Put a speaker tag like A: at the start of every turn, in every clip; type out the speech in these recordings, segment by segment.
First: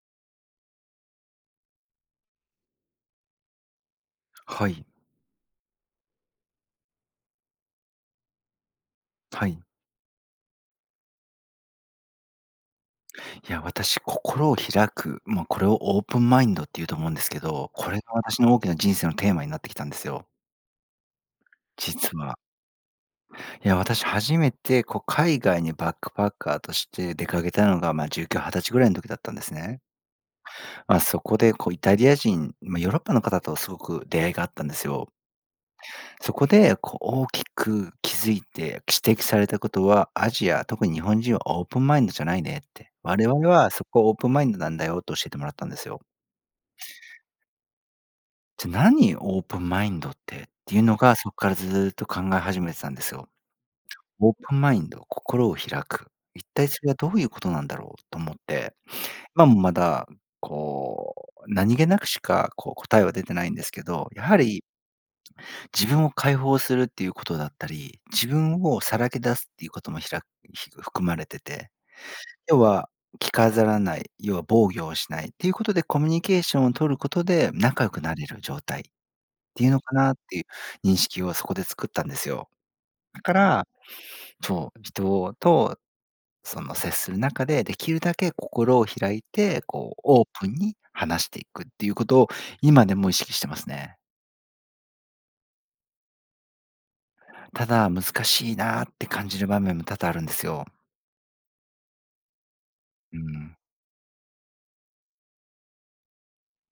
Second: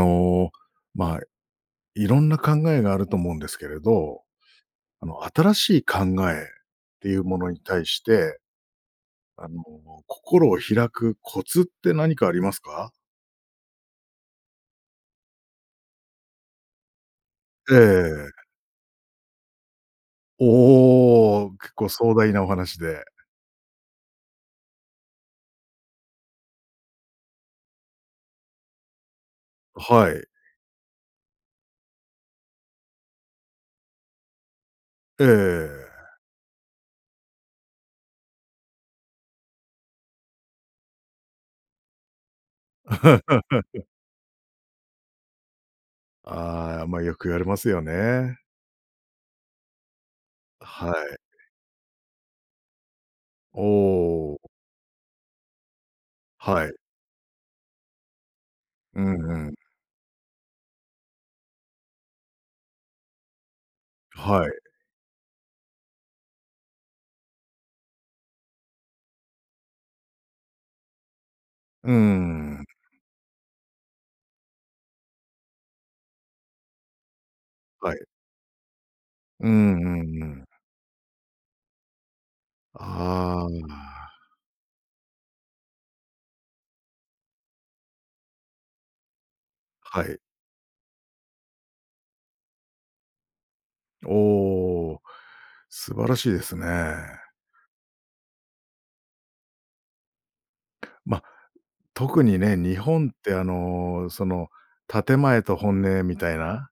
A: あの、まあ、いろんな考えがあると思うんですけれど、
B: はい。
A: あの新しい考えっていうものに対して、あ
B: はい。
A: の心を開くコツって何かありますか？
B: いや、私心を開く、ま、これをオープンマインドって言うと思うんですけど、
A: え
B: これが
A: え。
B: 私の大きな人生のテーマになってきたんですよ。
A: おお、結構壮
B: 実
A: 大
B: は。
A: なお話で。
B: いや私初めてこう海外にバックパッカーとして出かけたのが、ま、19、20歳ぐらいの時だったんですね。
A: はい。
B: ま、そこでこうイタリア人、ま、ヨーロッパの方とすごく出会いがあったんですよ。
A: ええ、ええ。
B: そこでこう大きく気付いて指摘されたことは、アジア、特に日本人はオープンマインドじゃないねって、我々はそ こオープンマインドなんだよ、と教えてもらったんですよ。
A: ああ、まあ、よく言われますよね。
B: じゃ何？オープンマインドってっていう
A: は
B: のが、
A: い。
B: そこからずっと考え始めてたんですよ。
A: お
B: オー
A: お。
B: プンマインド、心を開く、一
A: は
B: 体
A: い。
B: それはどういうことなんだろう？と思って、
A: うん、
B: 今
A: うん。
B: もまだ、こう何気なくしかこう答えは出てないんですけど、やは
A: はい。
B: り自分を解放するっていうことだったり、自分をさらけ出すっていうこともひらひ含まれてて、
A: うー
B: 要
A: ん。
B: は着飾らない、要は防御をしないっていうことでコミュニケーションを取ることで、仲良
A: はい。
B: くなれる状態っ
A: う
B: ていう
A: ん、
B: のか
A: う
B: なっ
A: ん、う
B: ていう
A: ん。
B: 認識をそこで作ったんですよ。だか
A: あ
B: ら、
A: あ。
B: そう、人とその接する中でできるだけ心を開いて、こう
A: はい。
B: オープンに話していくっていうことを今でも意識してますね。
A: おお、素晴らしいですね。
B: ただ、難しいなって感じる場面も多々あるんですよ。
A: ま、特にね、日本っ
B: う
A: てあ
B: ん。
A: のその建前と本音みたいな、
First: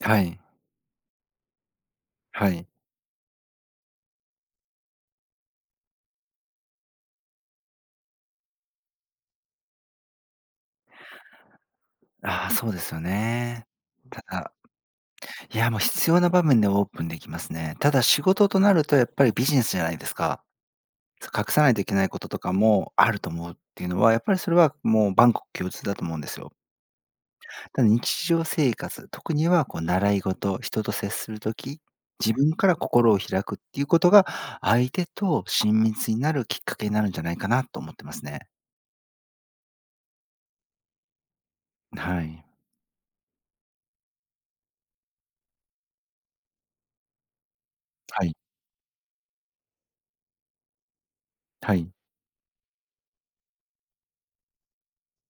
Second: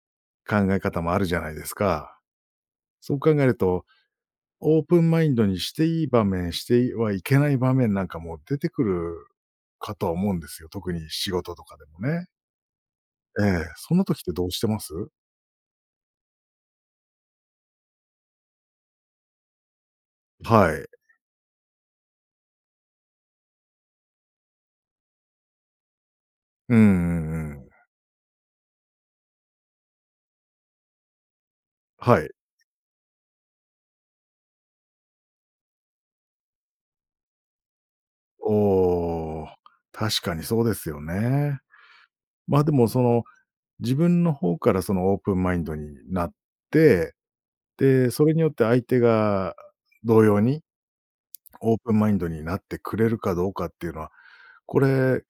B: はい。
A: 考え方もあるじゃないですか。
B: はい。
A: そう考えると、オープンマインドにしていい場面、していはいけない場面なんかも出てくるかとは思うんですよ、特に仕事とかでもね。
B: ああ、そうですよ
A: ええ、
B: ね。
A: そんな時っ
B: た
A: てどう
B: だ、
A: してます？
B: いや、もう必要な場面でオープンできますね。ただ仕事となるとやっぱりビジネスじゃないですか。
A: はい。
B: そ、隠さないといけないこととかもあると思うっていうのは、やっぱりそれはもう万国共通だと思うんですよ。
A: うん、うん、うん。
B: ただ日常生活、特にはこう習い事、人と接する時、
A: はい。
B: 自分から心を開くっていうことが、相手と親密になるきっかけになるんじゃないかなと思ってますね。
A: おお、確かにそうですよね。
B: はい。
A: ま、でもその自分の方からそのオープンマインドになって、で、そ
B: は
A: れ
B: い。
A: によって相手が同様に、オ
B: は
A: ー
B: い。
A: プンマインドになってくれるかどうかっていうのは、これ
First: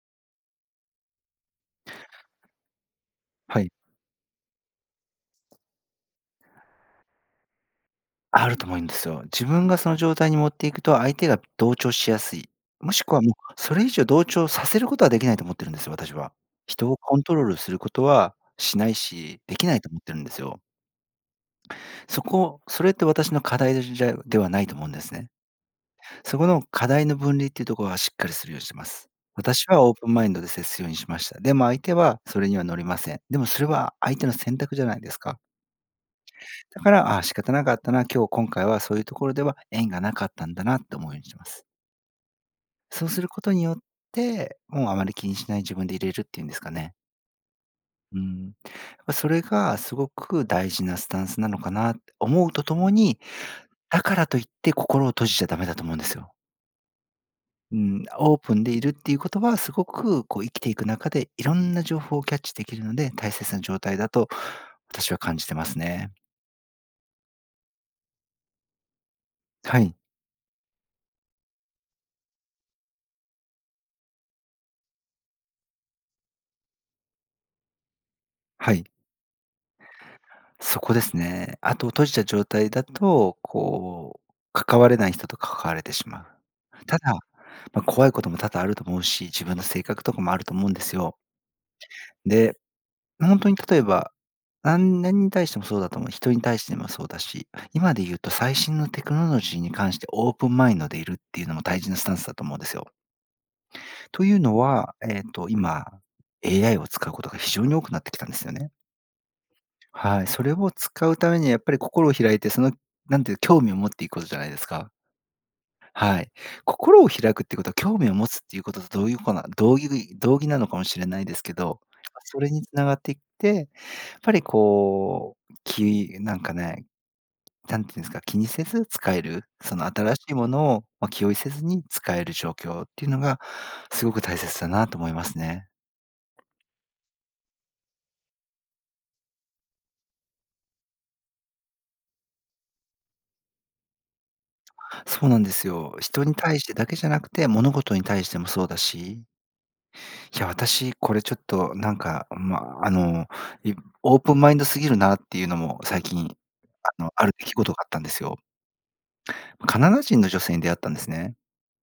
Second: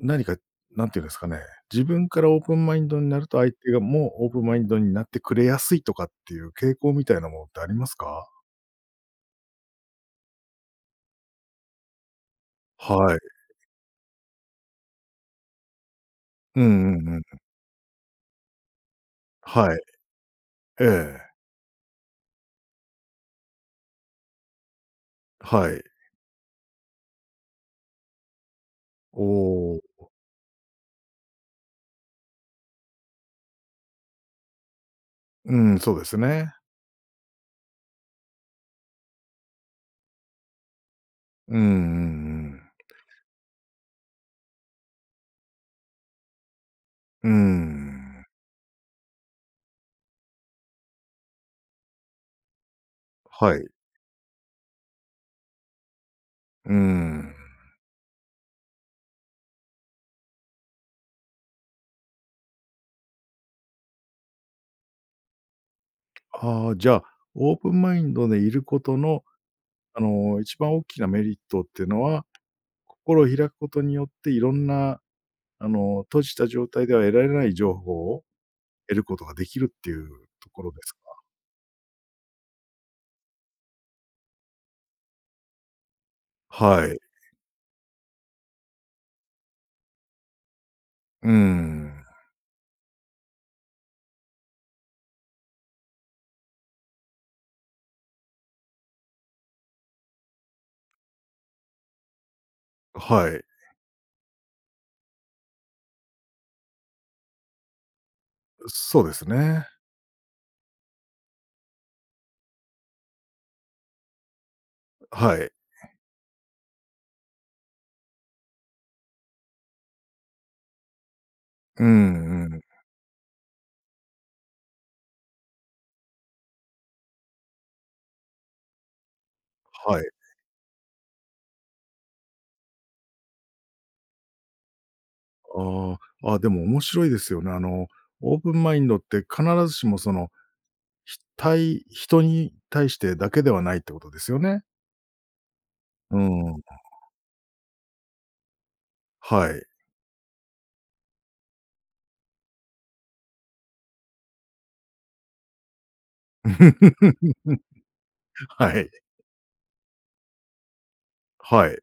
A: 何か、何て言うんですかね、自分からオープンマインドになると、相
B: は
A: 手
B: い。
A: がもうオープンマインドになってくれやすいとかっていう傾向みたいなものってありますか？
B: あると思うんですよ。自分がその状態に持っていくと相手が同調しやすい、もしく
A: はい。
B: はもうそれ以上同調させることはできないと思っているんですよ、私は。
A: うん、
B: 人
A: う
B: を
A: ん、うん、
B: コ
A: うん。
B: ントロールすることはしないし、でき
A: は
B: な
A: い。
B: いと思ってるんですよ。
A: ええ。
B: そこ、それって私の課題じゃではないと思うんですね。
A: はい。
B: そこの課題の分離っていうところはしっかりするようにしてます。私
A: お
B: はオープ
A: お。
B: ンマインドで接するようにしました。でも相手はそれには乗りません。でもそれは相手の選択じゃないですか。
A: うん、そうですね。
B: だから、あ、仕方なかったな、今日今回はそういうところでは縁がなかったんだなって思うようにしま
A: うん、う
B: す。
A: ん、うん。
B: そうすることによって、もうあまり気にしない自分でいれるって言うんですかね。
A: うー
B: うー
A: ん。
B: ん。ま、それがすごく大事なスタンスなのかな。思うとともに、
A: はい。
B: だからといって心を閉じちゃダメだと思うんですよ。
A: うーん。
B: うん、オープンでいるっていうことはすごくこう生きていく中でいろんな情報をキャッチできるので、大切な状態だと私は感じてますね。
A: ああ、じゃ、オープンマインドでいることの、
B: はい。
A: あの、1番大きなメリットっていうのは、心を開くことによっていろんな、あの、閉じた状態では得られない情報を
B: はい。
A: 得ることができるっていうところで
B: そこ
A: すか？
B: ですね。あと閉じた状態だとこう関われない人と関われてしまう。
A: はい。
B: ただ、ま、怖いことも多々あると思うし、自分の性格とかもあると思うんですよ。
A: うーん。
B: で、ほんとに例えば、なん、何に対してもそうだと思う。人に対してもそうだし、今で言うと最新のテクノロジーに関してオープンマインドでいるっていうのも大事なスタンスだと思うんですよ。
A: はい。
B: というのは、えっと、今 AI を使うことが非常に多くなってきたんですよね。
A: そうですね。
B: はい、それを使うためにはやっぱり心を開いて、その、なんていう興味を持っていくことじゃないですか。
A: はい。
B: はい、心を開くっていうことは興味を持つっていうこととどういうこな同いり同義なのかもしれないですけど、
A: う
B: そ
A: ん
B: れ
A: うん。
B: につながっていって、やっぱりこう、きなんかね、何て言うんですか、気にせず使える、その
A: はい。
B: 新しいものを、ま、気負いせずに使える状況っていうのがすごく大切だなと思いますね。
A: ああ。あ、でも面白いですよね。あのオープンマインドって必ずしもその、ひたい人に対してだけではないってことですよね？
B: そうなんですよ。
A: う
B: 人に対
A: ん。
B: してだけじゃなくて、物事に対してもそうだし。
A: はい。
B: いや、私これちょっとなんか、ん、ま、あの、いオープンマインドすぎるなっていうのも最近、あの、ある出来事があったんですよ。
A: はい。
B: カナダ人の女性に出会ったんですね。
A: はい。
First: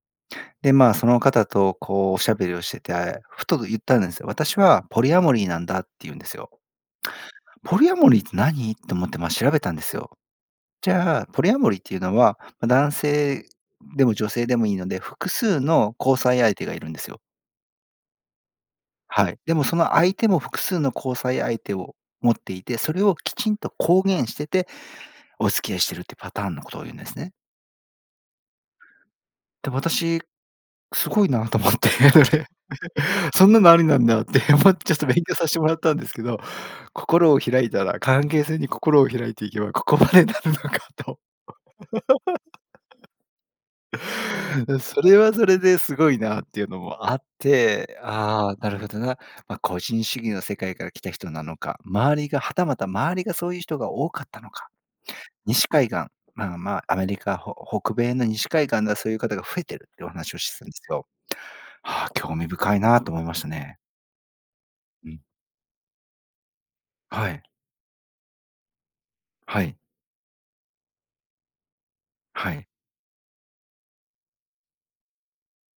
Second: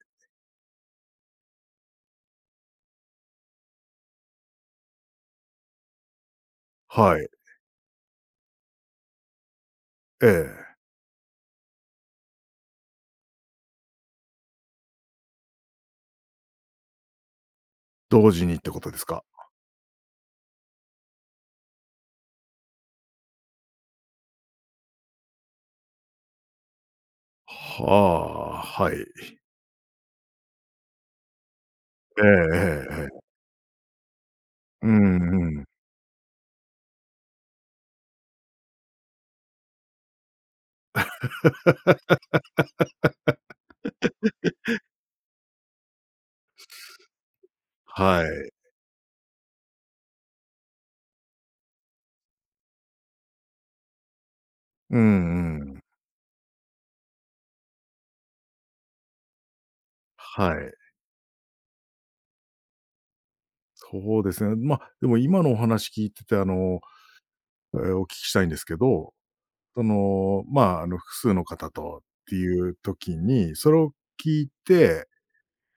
B: で、ま、その方とこうおしゃべりをしてて、ふと言ったんですよ。私はポリアモリーなんだって言うんですよ。
A: はい。
B: ポリアモリーって何？と思って、ま、調べたんですよ。
A: ええ。
B: じゃあ、ポリアモリーっていうのは、ま、男性でも女性でもいいので、複数の交際相手がいるんですよ。
A: 同時にってことですか？
B: はい、でもその相手も複数の交際相手を持っていて、それをきちんと公言してて、お付き合いしてるってパターンのことを言うんですね。
A: はあ、はい。
B: で、私すごいなと思って、そ
A: ええ
B: れ、
A: ええええ。
B: そんなのありなんだって思
A: う
B: ちゃちょっと勉強さ
A: ん
B: せて
A: うん。
B: もらったんですけど。心を開いたら関係性に心を開いていけば、ここまでなるのかと。それはそれですごいなっていうのもあって、
A: は
B: あ
A: い。
B: あ、なるほどな、ま、個人主義の世界から来た人なのか、周りがはたまた周りがそういう人が多かったのか、
A: うんう
B: 西
A: ん。
B: 海岸、あん、ま、アメリカ、ほ北米の西海岸でそういう方が増えてるっていうお話を
A: は
B: してたんで
A: い。
B: すけど。あ、興味深いなと思いましたね。
A: そうですね。ま、で
B: う
A: も
B: ん。
A: 今のお話聞いてて、あの、
B: はい。
A: え、お聞きしたいんですけど、
B: はい。
A: その、ま、あの、複数の方と、って
B: は
A: い
B: い。
A: う時に、それを聞いて、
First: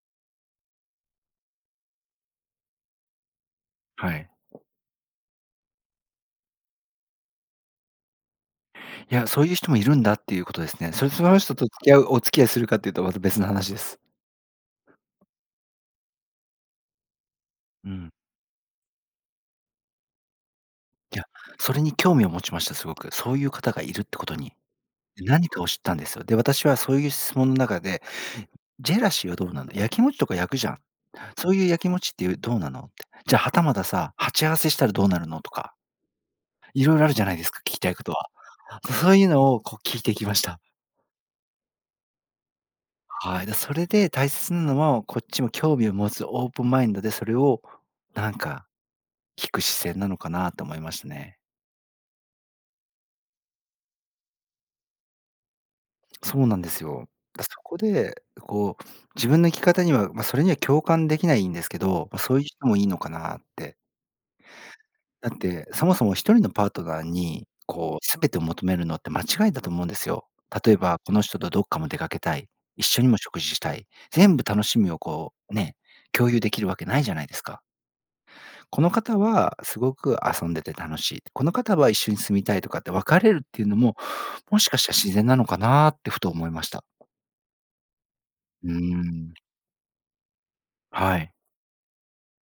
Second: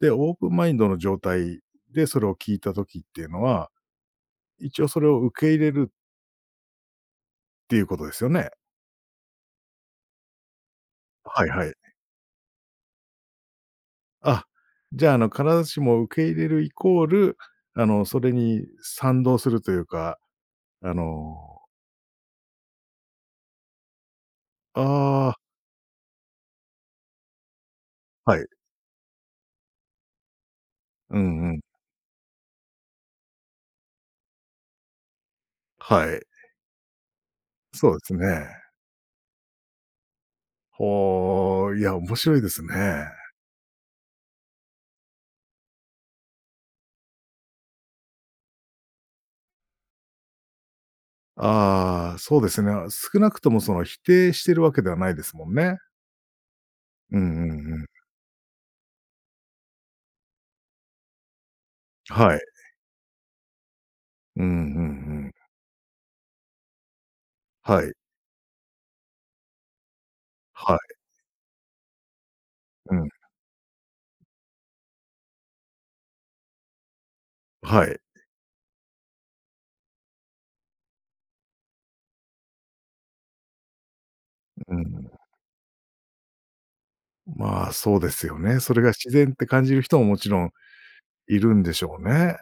A: で、オープンマインドの状態でそれを聞いた時っていうのは、
B: はい。
A: 一応それを受け入れるていうことですよね？
B: いや、そういう人もいるんだっていうことですね。それでその
A: はい
B: 人と
A: は
B: 付
A: い。
B: き合うお付き合いするかっていうとまた別の話です。
A: あ、じゃあ、あの必ずしも受け入れるイコールあ
B: う
A: の
B: ん。
A: それに賛同するというか、あ
B: いや、
A: の。
B: それに興味を持ちましたすごく。そういう方がいるってことに。
A: ああ。
B: 何かを知ったんですよ。で、私はそういう質問の中で、
A: はい。
B: ジェラシーはどうなんだ、やきもちとか焼くじゃん、
A: うん
B: そ
A: う
B: う
A: ん。
B: いうやきもちってどうなのって。じゃ、はたまたさ、鉢合わせしたらどうなるのとか。
A: はい。
B: 色々あるじゃないですか、聞きた
A: そ
B: い
A: うで
B: こと
A: す
B: は。
A: ね。
B: そういうのを、こう聞いてきました。
A: おお、いや、面白いですね。
B: はい、で、それで大切なのはこっちも興味を持つオープンマインドでそれをなんか聞く視線なのかなと思いましたね。
A: ああ、そうですね。少なくともその否定してるわけではないですもんね。
B: そうなんですよ。
A: うん
B: そ
A: うんう
B: こ
A: ん。
B: で、こう自分の生き方には、ま、それには共感できないんですけど、ま、そ
A: は
B: う
A: い。
B: いう人もいいのかなって。
A: うんうんう
B: だ
A: ん。
B: ってそもそも1人のパートナーに
A: はい。
B: こうすべてを求めるのって間違いだと思うんですよ。例
A: は
B: え
A: い。
B: ばこの人とどっかも出かけたい、一
A: う
B: 緒
A: ん。
B: にも食事したい、全部楽しみをこうね、共有できるわけないじゃないですか。
A: はい。
B: この方はすごく遊んでて楽しいって、この方は一緒に住みたいとかって分かれるっていうのも、もし
A: う
B: か
A: んう
B: したら自
A: ん。
B: 然なのかなってふと思いました。
A: ま、そうですよね、
B: うー
A: それが自然っ
B: ん。
A: て感じる人ももちろん
B: はい。
A: いるんでしょうね。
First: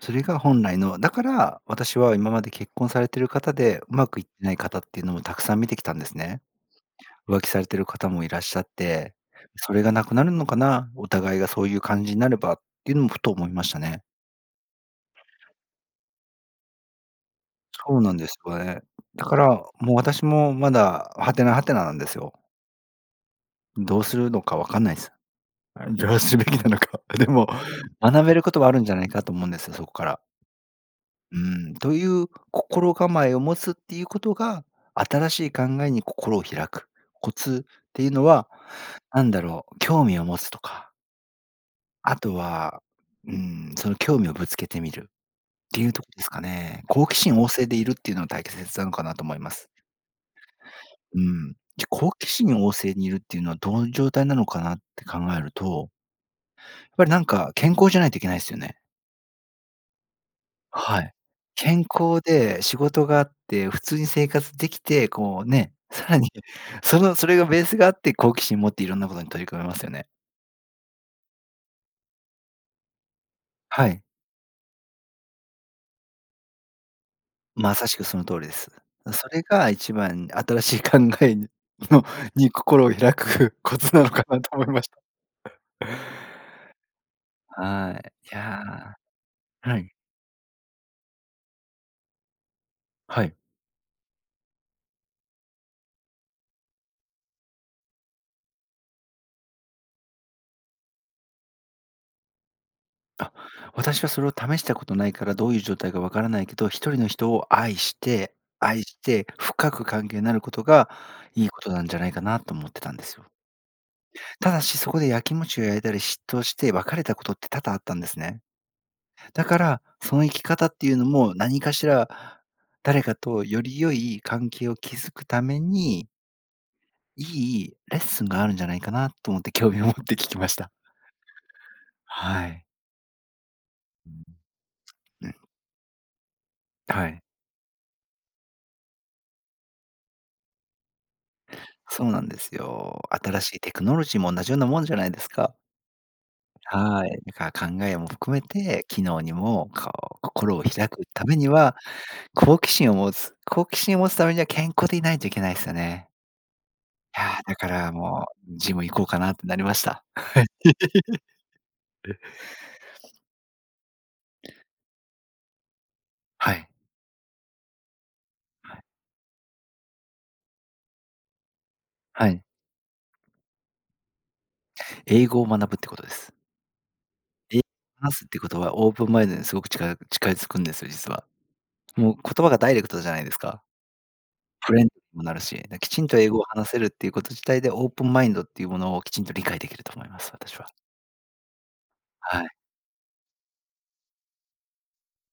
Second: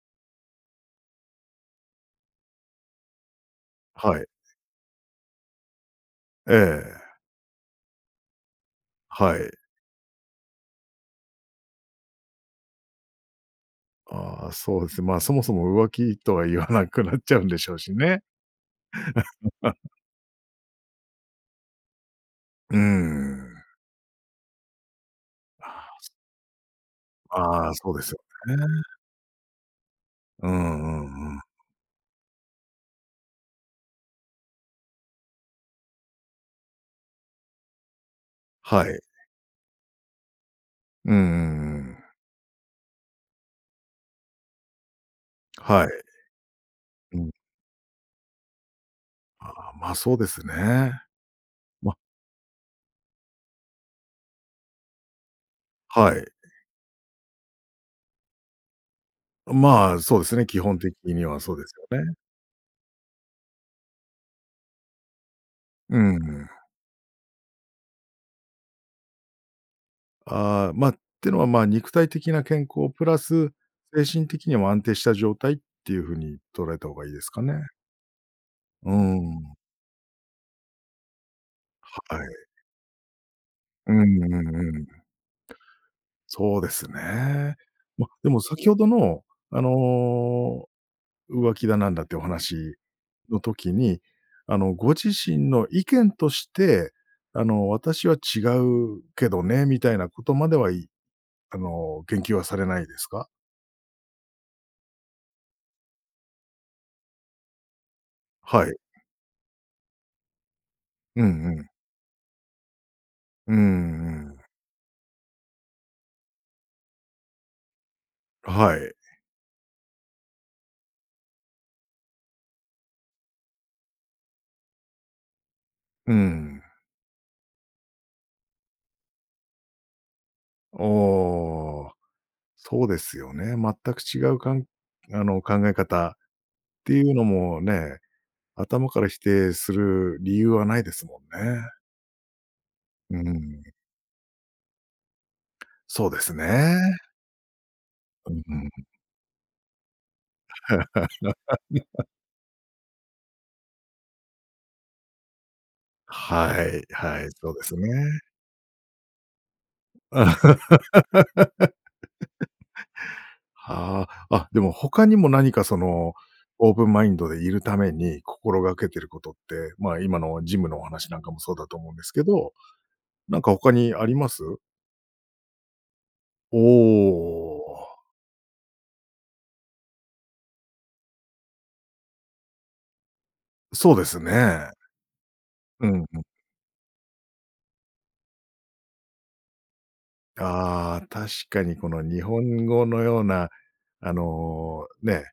B: それが本来の、だから私は今まで結婚されている方でうま
A: は
B: くい
A: い。
B: ってない方っていうのもたくさん見てきたんですね。
A: ええ。
B: 浮気されている方もいらっしゃって、
A: はい。
B: それがなくなるのかな、お互いがそういう感じになればっていうのもふと思いましたね。
A: ああ、そうです。まあ、そもそも浮気とは言わなくなっちゃうんでしょうし
B: そうなん
A: ね。
B: ですうえ。だから、もう私もまだはてなはてななんですよ。
A: うーん。
B: どうするのかわかんないす。
A: ああ。
B: どうするべきなのか。でも
A: ああ、そうですよ
B: 学べることはある
A: ね。
B: んじゃないかと思うんです、そこから。
A: うんうんう
B: う
A: ん。
B: ん、という心構えを持つっていうことが新しい考えに心を開くコツっていうのは
A: はい。
B: なんだろう、興味を持つとか。
A: うんうんうん。
B: あとは、うん、その興味をぶつけてみるって
A: は
B: いうと
A: い。
B: こですかね。好奇
A: うん。
B: 心旺盛でいるっていうのは大切なのかなと思います。
A: ああ、ま、そうですね。
B: うん、じゃ
A: ま。
B: 好奇心旺盛にいるっていうのはどういう状態なのかなって考えると。
A: はい。
B: やっぱりなんか健康じゃないといけないすよね。
A: うん、ま、そうですね、基本的
B: はい。
A: にはそうです
B: 健
A: よね。
B: 康で仕事があって普通に生活できてこうね、
A: う
B: さら
A: ー
B: に
A: ん。
B: そのそれがベースがあって好奇心持っていろんなことに取り組めますよね。
A: ああ、ま、ていうのはま、肉体的な健康プラス
B: はい。
A: 精神的にも安定した状態っていうふうに捉えた方がいいですかね。
B: まさしくその通りです。
A: うー
B: それ
A: ん。
B: が1番新しい考えの
A: はい。
B: に心を開くコ
A: う
B: ツ
A: ん
B: なのか
A: うんう
B: なと思いました。
A: ん。そうですね。
B: は
A: ま、
B: い、
A: で
B: い
A: も先ほど
B: や
A: の、あ
B: はい。
A: の、浮気だなんだっていうお話
B: はい。
A: の時に、あの、ご自身の意見として、あの、私は違うけどね、みたいなことまでは、いあの、言及はされないですか？
B: あ、私はそれを試したことないからどういう状態かわからないけど、1人の人を愛して
A: はい。
B: 愛して、深く関係になることが
A: うん
B: いい
A: う
B: こ
A: ん。
B: となんじゃないかなと思ってたんですよ。
A: うーん、うん。
B: ただし、そこでやきもちを焼いたり、嫉妬して別れたことって多々あったんですね。
A: はい。
B: だから、その生き方っていうのも何かしら誰かとより良い関係を築くために。
A: うん。
B: いいレッスンがあるんじゃないかなと思って興味を持って聞きました。
A: ああ、
B: はい。
A: そうですよね、全く違う、かんあ
B: うん。
A: の考え方ってい
B: は
A: う
B: い。
A: のもね、頭から否定する理由はないですもんね。
B: そうなんですよ。
A: う
B: 新しい
A: ん。
B: テクノロジーも同じようなもんじゃないですか。
A: そうですね。
B: はい、だから考えも
A: う
B: 含
A: ん
B: め
A: うんう
B: て、
A: ん。
B: 機能にもこう心を開くためには、好奇心を持つ、好奇心を持つためには健康でいないといけないすよね。
A: はい、は
B: い
A: い、
B: や、
A: そう
B: だ
A: で
B: か
A: す
B: ら
A: ね。
B: もうジム行こうかなってなりました。はい。え。
A: はあ、あ、でも他にも何かその、
B: はい。
A: オープンマインドでいるために心が
B: はい。
A: けてることって、ま、今のジムのお話なんかもそうだと思うんですけ
B: はい。
A: ど、なんか他にあります？
B: 英語を学ぶってことです。
A: お
B: 英
A: お。
B: 話すっていうことはオープンマインドにすごく近い近づくんですよ実は。もう言葉がダイレクトじゃないですか。
A: そうですね。
B: フレンにもなるし、
A: う
B: きち
A: ん
B: んと
A: うん。
B: 英語を話せるっていうこと自体でオープンマインドっていうものをきちんと理解できると思います、私は。
A: ああ、確かにこの日
B: はい。
A: 本語のような、あの、ね、ないですもんね。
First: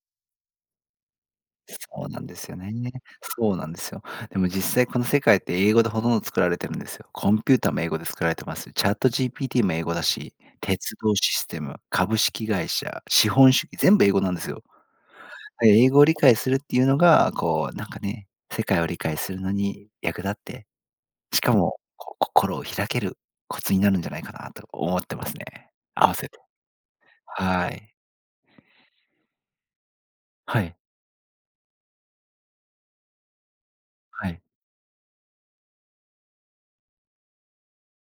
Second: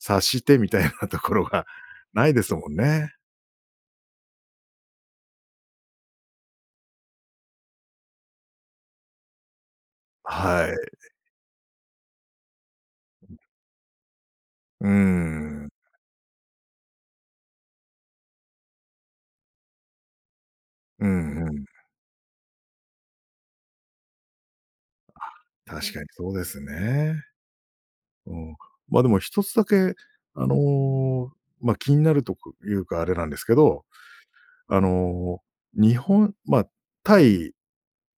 A: 察してみたいなところが
B: そうなんですよね。そうなんですよ。でも実際この世界って英語でほとんど作られてるんですよ。コンピューターも英語で作られてます。チャットジーピーティーも英語だし、
A: はい。
B: 鉄道システム、株式会社、資本主義、全部英語なんですよ。
A: うーん。
B: 英語理解するっていうのが、こうなんかね、世界を理解するのに役立って、
A: うん
B: し
A: う
B: か
A: ん。
B: も、こう心を開けるコツになるんじゃないかなと思ってますね、
A: あ、確かに
B: 合わせ
A: そう
B: て。
A: ですね。
B: はい。
A: うん。ま、でも1つだけあ
B: はい。
A: の、ま、気になるとかいうがあれなんですけど、
B: はい。
A: あの、日本ま、対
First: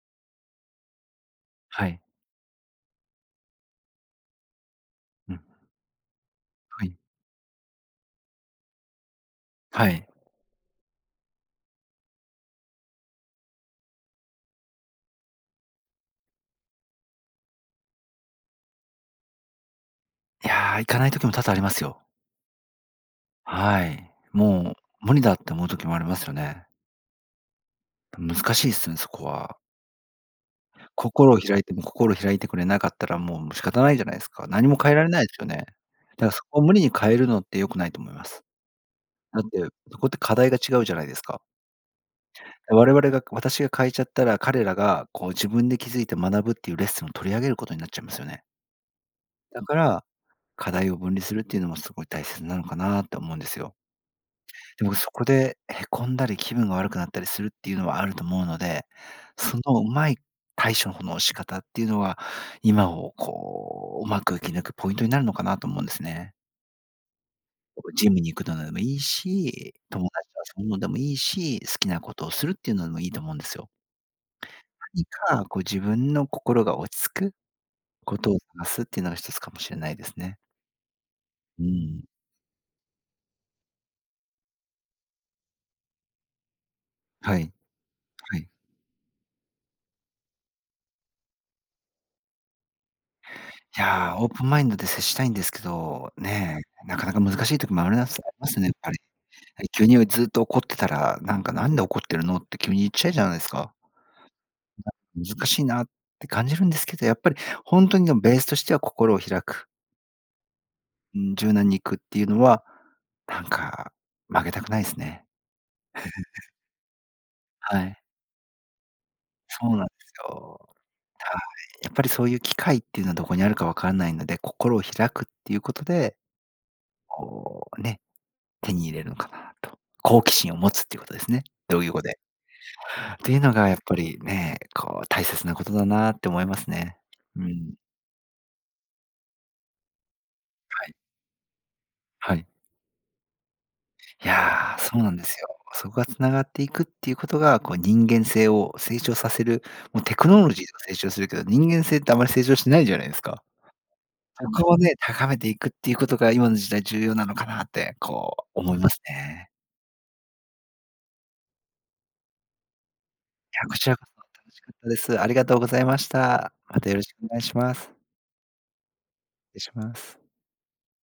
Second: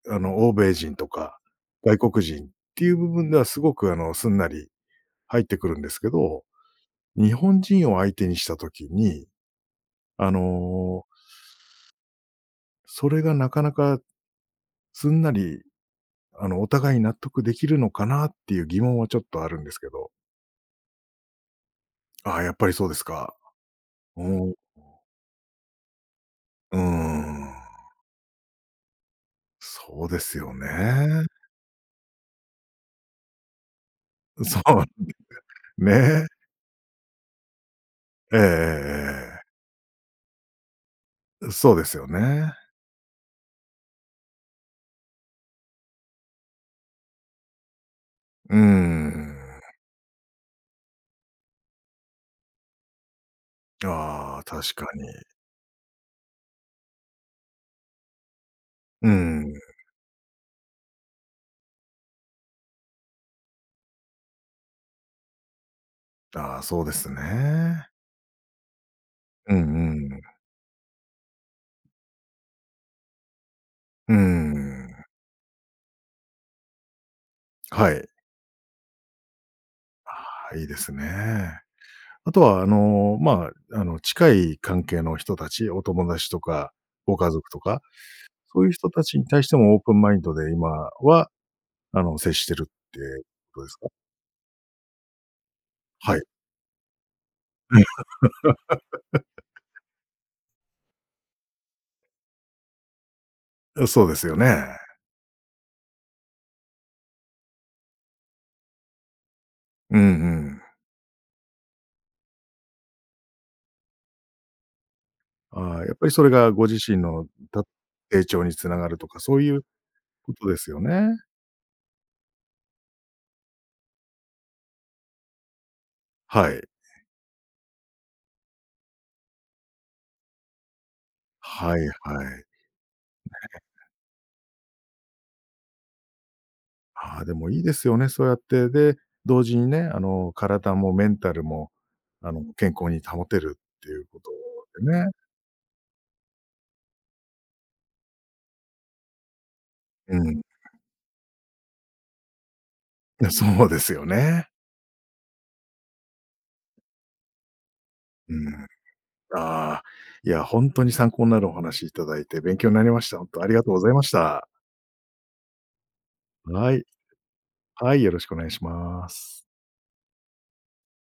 A: あの、欧米人とか、
B: はい。
A: 外国人っていう部分ではすごく、あの、すんなり
B: うん。
A: 入ってくるんですけど、
B: はい。
A: 日本人を相手にした時に、
B: はい。
A: あの。それがなかなかすんなり、あのお互いに納得できるのかなっていう疑問はちょっとあるんですけど。
B: いや、いかない時も多々ありますよ。
A: ああ、やっぱりそうですか。
B: はい。
A: おお。
B: もう無理だって思う時もありますよね。
A: うーん。
B: 難しいすね、そこは。
A: そうですよね。
B: 心を開いても心開いてくれなかったらもう仕方ないじゃないですか。
A: そ
B: 何も
A: う
B: 変えられないですよね。だか
A: ね。
B: らそこを無理に変えるのって良くないと思いま
A: えええ
B: す。
A: えええ。
B: だって、そこって課題が違うじゃないですか。
A: うん、そうですよね。
B: 我々が私が変えちゃったら彼らがこう自分で気づいて学ぶっていうレッスンを取り上げることになっちゃいますよね。
A: うーん。
B: だから、課題を分離するっていうのもすごい大切なのかなと思うんですよ。
A: ああ、確か
B: でも
A: に。
B: そこでへこんだり気分が悪くなったりするっていうのはあると思うので、
A: うー
B: そ
A: ん。
B: のうまい対処方、の仕方っていうのは今をこう、うまく生き抜くポイントになるのかなと思うんですね。
A: ああ、そうですね。
B: ジムに行くのでもいい
A: うん
B: し、友
A: うん。
B: 達とかそういうのでもいいし、好きなことをするっていうのでもいいと思うんですよ。
A: うー
B: 何
A: ん。
B: かこう自分の心が落ち着く
A: はい。
B: ことをがすっていうのがひとつかもしれないですね。
A: ああ、いいですね。
B: うん。
A: あとは、あの、ま、あの、近い関係の人たち、お友達とか、ご家
B: は
A: 族
B: い。
A: とか、
B: はい。
A: そういう人たちに対してもオープンマインドで今は、あの、接してるってことです
B: い
A: か？
B: や、オープンマインドで接したいんですけど、
A: はい。
B: ね、なかなか難しい時もあるなっすありますね、やっぱり。やっぱり、急にずっと怒ってたら、なんかなんで怒ってるのって急に言っちゃうじゃないですか。
A: いや、そうですよね。
B: 難しいなって感じるんですけど、やっぱりほんとにでもベースとしては心を開く。
A: うんうん。
B: うん、柔軟に行くっていうのは、なんか曲げたくないすね。
A: ああ、やっぱりそれ がご自身のた
B: はい。
A: 成長につながるとか、そういう
B: そうなんです
A: ことで
B: よ。
A: すよね。
B: はい、やっぱりそういう機会っていうのはどこにあるかわかんないので、心を開くっていうことで、
A: はい。
B: こうね、手に入れるのかなと。好奇心を持つっていうことですね、
A: は
B: 同
A: い、は
B: 意
A: い。
B: 語で。ていうのがやっぱりね、こう大切なことだなって思いますね。
A: ああ、で
B: う
A: もいいで
B: ん。
A: すよね、そうやって、で、同時にね、あの、体
B: はい。
A: もメンタルも、あ
B: は
A: の、
B: い。
A: 健康に保てるっていうこ
B: い
A: と
B: や、
A: で
B: そう
A: ね。
B: なんですよ。そこが繋がっていくっていうことが、こう人間性を成長させる、もう
A: う
B: テク
A: ん。
B: ノロジーとか成長するけど、人間性ってあまり成長しないじゃないです
A: いや、
B: か。
A: そうですよ
B: そ
A: ね。
B: こをね、高めていくっていうことが今の時代重要なのかなって、
A: う
B: こ
A: ん。
B: う思いますね。
A: ああ、いやほんとに参考なるお話いただいて勉強になりました。ほんとあり
B: い
A: が
B: や
A: とう
B: こ
A: ご
B: ち
A: ざい
B: ら
A: ま
B: こ
A: し
B: そ、
A: た。
B: 楽しかったです。ありがとうございました。
A: は
B: ま
A: い。
B: たよろしくお願いしま
A: は
B: す。
A: い、よろしくお願いします。
B: 失礼します。